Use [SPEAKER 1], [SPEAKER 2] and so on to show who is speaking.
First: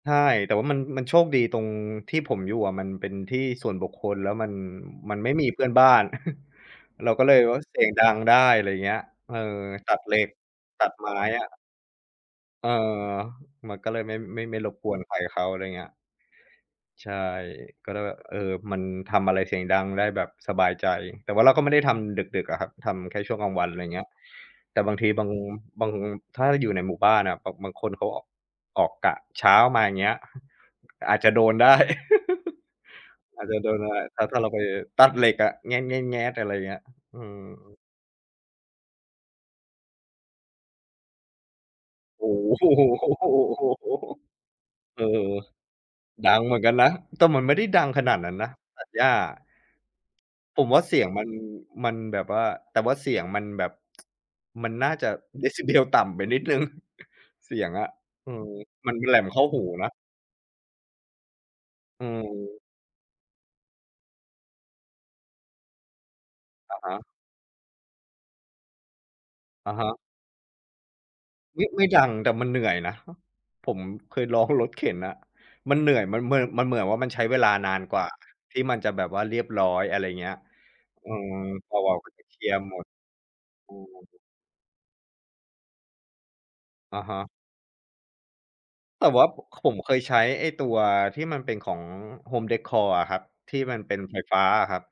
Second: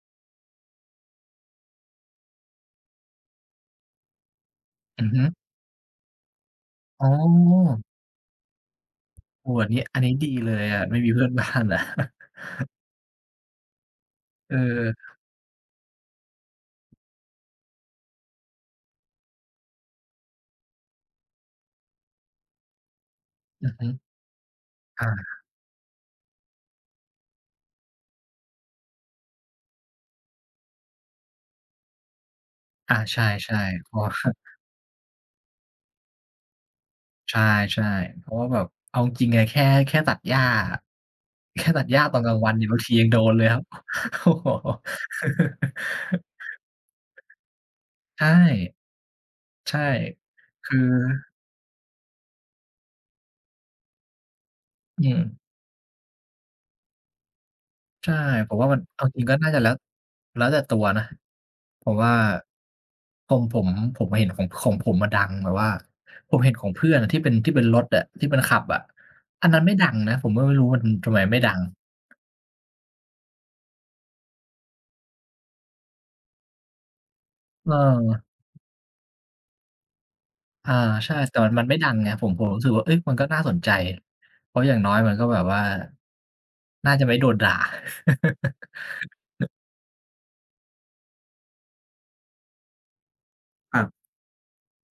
[SPEAKER 1] ใช่ แต่ว่ามัน มันโชคดีตรงที่ผมอยู่อะมันเป็นที่ส่วนบุคคล แล้วมัน
[SPEAKER 2] อือ
[SPEAKER 1] มั
[SPEAKER 2] ฮ
[SPEAKER 1] น
[SPEAKER 2] ึ
[SPEAKER 1] ไม่มีเพื่อนบ้าน
[SPEAKER 2] อ
[SPEAKER 1] เ
[SPEAKER 2] ๋
[SPEAKER 1] ราก็เลยว่าเสี
[SPEAKER 2] อ
[SPEAKER 1] ยงดังได้ อะไรอย่างเงี้ย เออ
[SPEAKER 2] โอ้ อันนี้
[SPEAKER 1] ตั
[SPEAKER 2] อั
[SPEAKER 1] ด
[SPEAKER 2] นนี
[SPEAKER 1] เ
[SPEAKER 2] ้
[SPEAKER 1] หล็
[SPEAKER 2] ดี
[SPEAKER 1] ก
[SPEAKER 2] เลยอะ
[SPEAKER 1] ตั
[SPEAKER 2] ไ
[SPEAKER 1] ด
[SPEAKER 2] ม่
[SPEAKER 1] ไ
[SPEAKER 2] ม
[SPEAKER 1] ม
[SPEAKER 2] ี
[SPEAKER 1] ้
[SPEAKER 2] เพื่อน
[SPEAKER 1] อ
[SPEAKER 2] บ้า
[SPEAKER 1] ะ
[SPEAKER 2] นอะ
[SPEAKER 1] เออ มันก็เลยไม่ ไม่
[SPEAKER 2] อ
[SPEAKER 1] ไ
[SPEAKER 2] ื
[SPEAKER 1] ม่รบ
[SPEAKER 2] อ
[SPEAKER 1] กวนใครเขา อะไรอย่างเงี้ย ใช่ ก็ได้ว่า เออ มันทำอะไรเสียงดังได้แบบสบายใจ แต่ว่าเราก็ไม่ได้ทำดึก ๆ อะครับ ทำแค่ช่วงกลางวั
[SPEAKER 2] อื
[SPEAKER 1] น อ
[SPEAKER 2] อ
[SPEAKER 1] ะไร
[SPEAKER 2] ฮ
[SPEAKER 1] อย
[SPEAKER 2] ึ
[SPEAKER 1] ่างเงี้ย แต่บาง
[SPEAKER 2] อ
[SPEAKER 1] ที
[SPEAKER 2] า
[SPEAKER 1] บาง บาง ถ้าอยู่ในหมู่บ้านอะแบบบางคนเขา อ ออกกะเช้ามา อย่างเงี้ย อาจจะโดนได้
[SPEAKER 2] อา ใช
[SPEAKER 1] อาจจ
[SPEAKER 2] ่
[SPEAKER 1] ะโดน
[SPEAKER 2] ๆ
[SPEAKER 1] อ
[SPEAKER 2] เพ
[SPEAKER 1] ะ
[SPEAKER 2] ร
[SPEAKER 1] ไร
[SPEAKER 2] าะว่า
[SPEAKER 1] ถ้า ถ้าเราไป ตัดเหล็กอะ อะไรอย่างเงี้ย อื
[SPEAKER 2] ใช่
[SPEAKER 1] ม
[SPEAKER 2] ๆ เพราะว่าแบบ เอาจริง ๆ อะ แค่ แค่ตัดหญ้าอะ แค่ตัดหญ้าตอน
[SPEAKER 1] โอ้
[SPEAKER 2] กลางวันเน
[SPEAKER 1] โ
[SPEAKER 2] ี่ยบางทียังโดนเลยครั
[SPEAKER 1] ฮ
[SPEAKER 2] บ โอ้โฮ
[SPEAKER 1] เออ ดังเหมือนกันนะ แต่มันไม่ได้ดังขนาด
[SPEAKER 2] ใช่
[SPEAKER 1] นั้นนะตัดหญ้าอะ
[SPEAKER 2] ใช่
[SPEAKER 1] ผ
[SPEAKER 2] ค
[SPEAKER 1] ม
[SPEAKER 2] ื
[SPEAKER 1] ว
[SPEAKER 2] อ
[SPEAKER 1] ่าเสียงมัน มันแบบว่า แต่ว่าเสียงมันแบบ มันน่า
[SPEAKER 2] อื
[SPEAKER 1] จะ
[SPEAKER 2] ม
[SPEAKER 1] decibel ต่ำไปนิดหนึ่ง เสียงอะ
[SPEAKER 2] ใช่
[SPEAKER 1] อืม
[SPEAKER 2] ผมว่ามัน
[SPEAKER 1] มัน
[SPEAKER 2] เอ
[SPEAKER 1] เป
[SPEAKER 2] า
[SPEAKER 1] ็นแห
[SPEAKER 2] จ
[SPEAKER 1] ล
[SPEAKER 2] ริง
[SPEAKER 1] ม
[SPEAKER 2] ก็
[SPEAKER 1] เข้า
[SPEAKER 2] น่าจ
[SPEAKER 1] ห
[SPEAKER 2] ะ
[SPEAKER 1] ู
[SPEAKER 2] แล้ว
[SPEAKER 1] นะ
[SPEAKER 2] แล้วแต่ตัวนะ ผม
[SPEAKER 1] อื
[SPEAKER 2] ว่า
[SPEAKER 1] ม
[SPEAKER 2] ผม ผม ผมเห็นของ ของผมอะดังแบบว่า ผมเห็นของ
[SPEAKER 1] อะ
[SPEAKER 2] เพ
[SPEAKER 1] ฮ
[SPEAKER 2] ื่อน
[SPEAKER 1] ะ
[SPEAKER 2] อะที่เป็น ที่เป็นรถอะ ที่เป็นขับอะ อันนั้น
[SPEAKER 1] อ
[SPEAKER 2] ไ
[SPEAKER 1] ะ
[SPEAKER 2] ม่
[SPEAKER 1] ฮ
[SPEAKER 2] ดั
[SPEAKER 1] ะ
[SPEAKER 2] งนะ ผมก็ไม่รู้มันทำไมไม่ดัง
[SPEAKER 1] ไม่ ไม่ดัง แต่มันเหนื่อยนะ ผมเคยลองรถเข็นน่ะ มันเหนื่อย มันเหมือน มันเหมือนว่ามันใช้เวลา
[SPEAKER 2] เ
[SPEAKER 1] น
[SPEAKER 2] อ
[SPEAKER 1] านกว่า
[SPEAKER 2] อ
[SPEAKER 1] ที่มันจะแบบว่าเรียบร้อย อะไรอย่างเงี้ย
[SPEAKER 2] อา
[SPEAKER 1] อ
[SPEAKER 2] ใช
[SPEAKER 1] ื
[SPEAKER 2] ่
[SPEAKER 1] ม
[SPEAKER 2] แต่มัน มัน
[SPEAKER 1] แต
[SPEAKER 2] ไม่
[SPEAKER 1] ่
[SPEAKER 2] ดั
[SPEAKER 1] แบ
[SPEAKER 2] ง
[SPEAKER 1] บ
[SPEAKER 2] ไ
[SPEAKER 1] กว
[SPEAKER 2] ง
[SPEAKER 1] ่า
[SPEAKER 2] ผม
[SPEAKER 1] เค
[SPEAKER 2] ผ
[SPEAKER 1] ลี
[SPEAKER 2] ม
[SPEAKER 1] ยร
[SPEAKER 2] รู
[SPEAKER 1] ์
[SPEAKER 2] ้สึ
[SPEAKER 1] ห
[SPEAKER 2] ก
[SPEAKER 1] ม
[SPEAKER 2] ว่า
[SPEAKER 1] ด
[SPEAKER 2] เอ๊ย มันก็น่าสนใจ
[SPEAKER 1] อืม
[SPEAKER 2] เพราะอย่างน้อยมันก็แบบว่า น่า
[SPEAKER 1] อ
[SPEAKER 2] จ
[SPEAKER 1] ะ
[SPEAKER 2] ะไ
[SPEAKER 1] ฮ
[SPEAKER 2] ม่
[SPEAKER 1] ะ
[SPEAKER 2] โดนด่า
[SPEAKER 1] แต่ว่า ผ ผมเคยใช้ไอ้ตัวที่มันเป็นของ Home Decor อะครับ ที่
[SPEAKER 2] ค
[SPEAKER 1] มั
[SPEAKER 2] ร
[SPEAKER 1] น
[SPEAKER 2] ั
[SPEAKER 1] เ
[SPEAKER 2] บ
[SPEAKER 1] ป็นไฟฟ้าอะครับ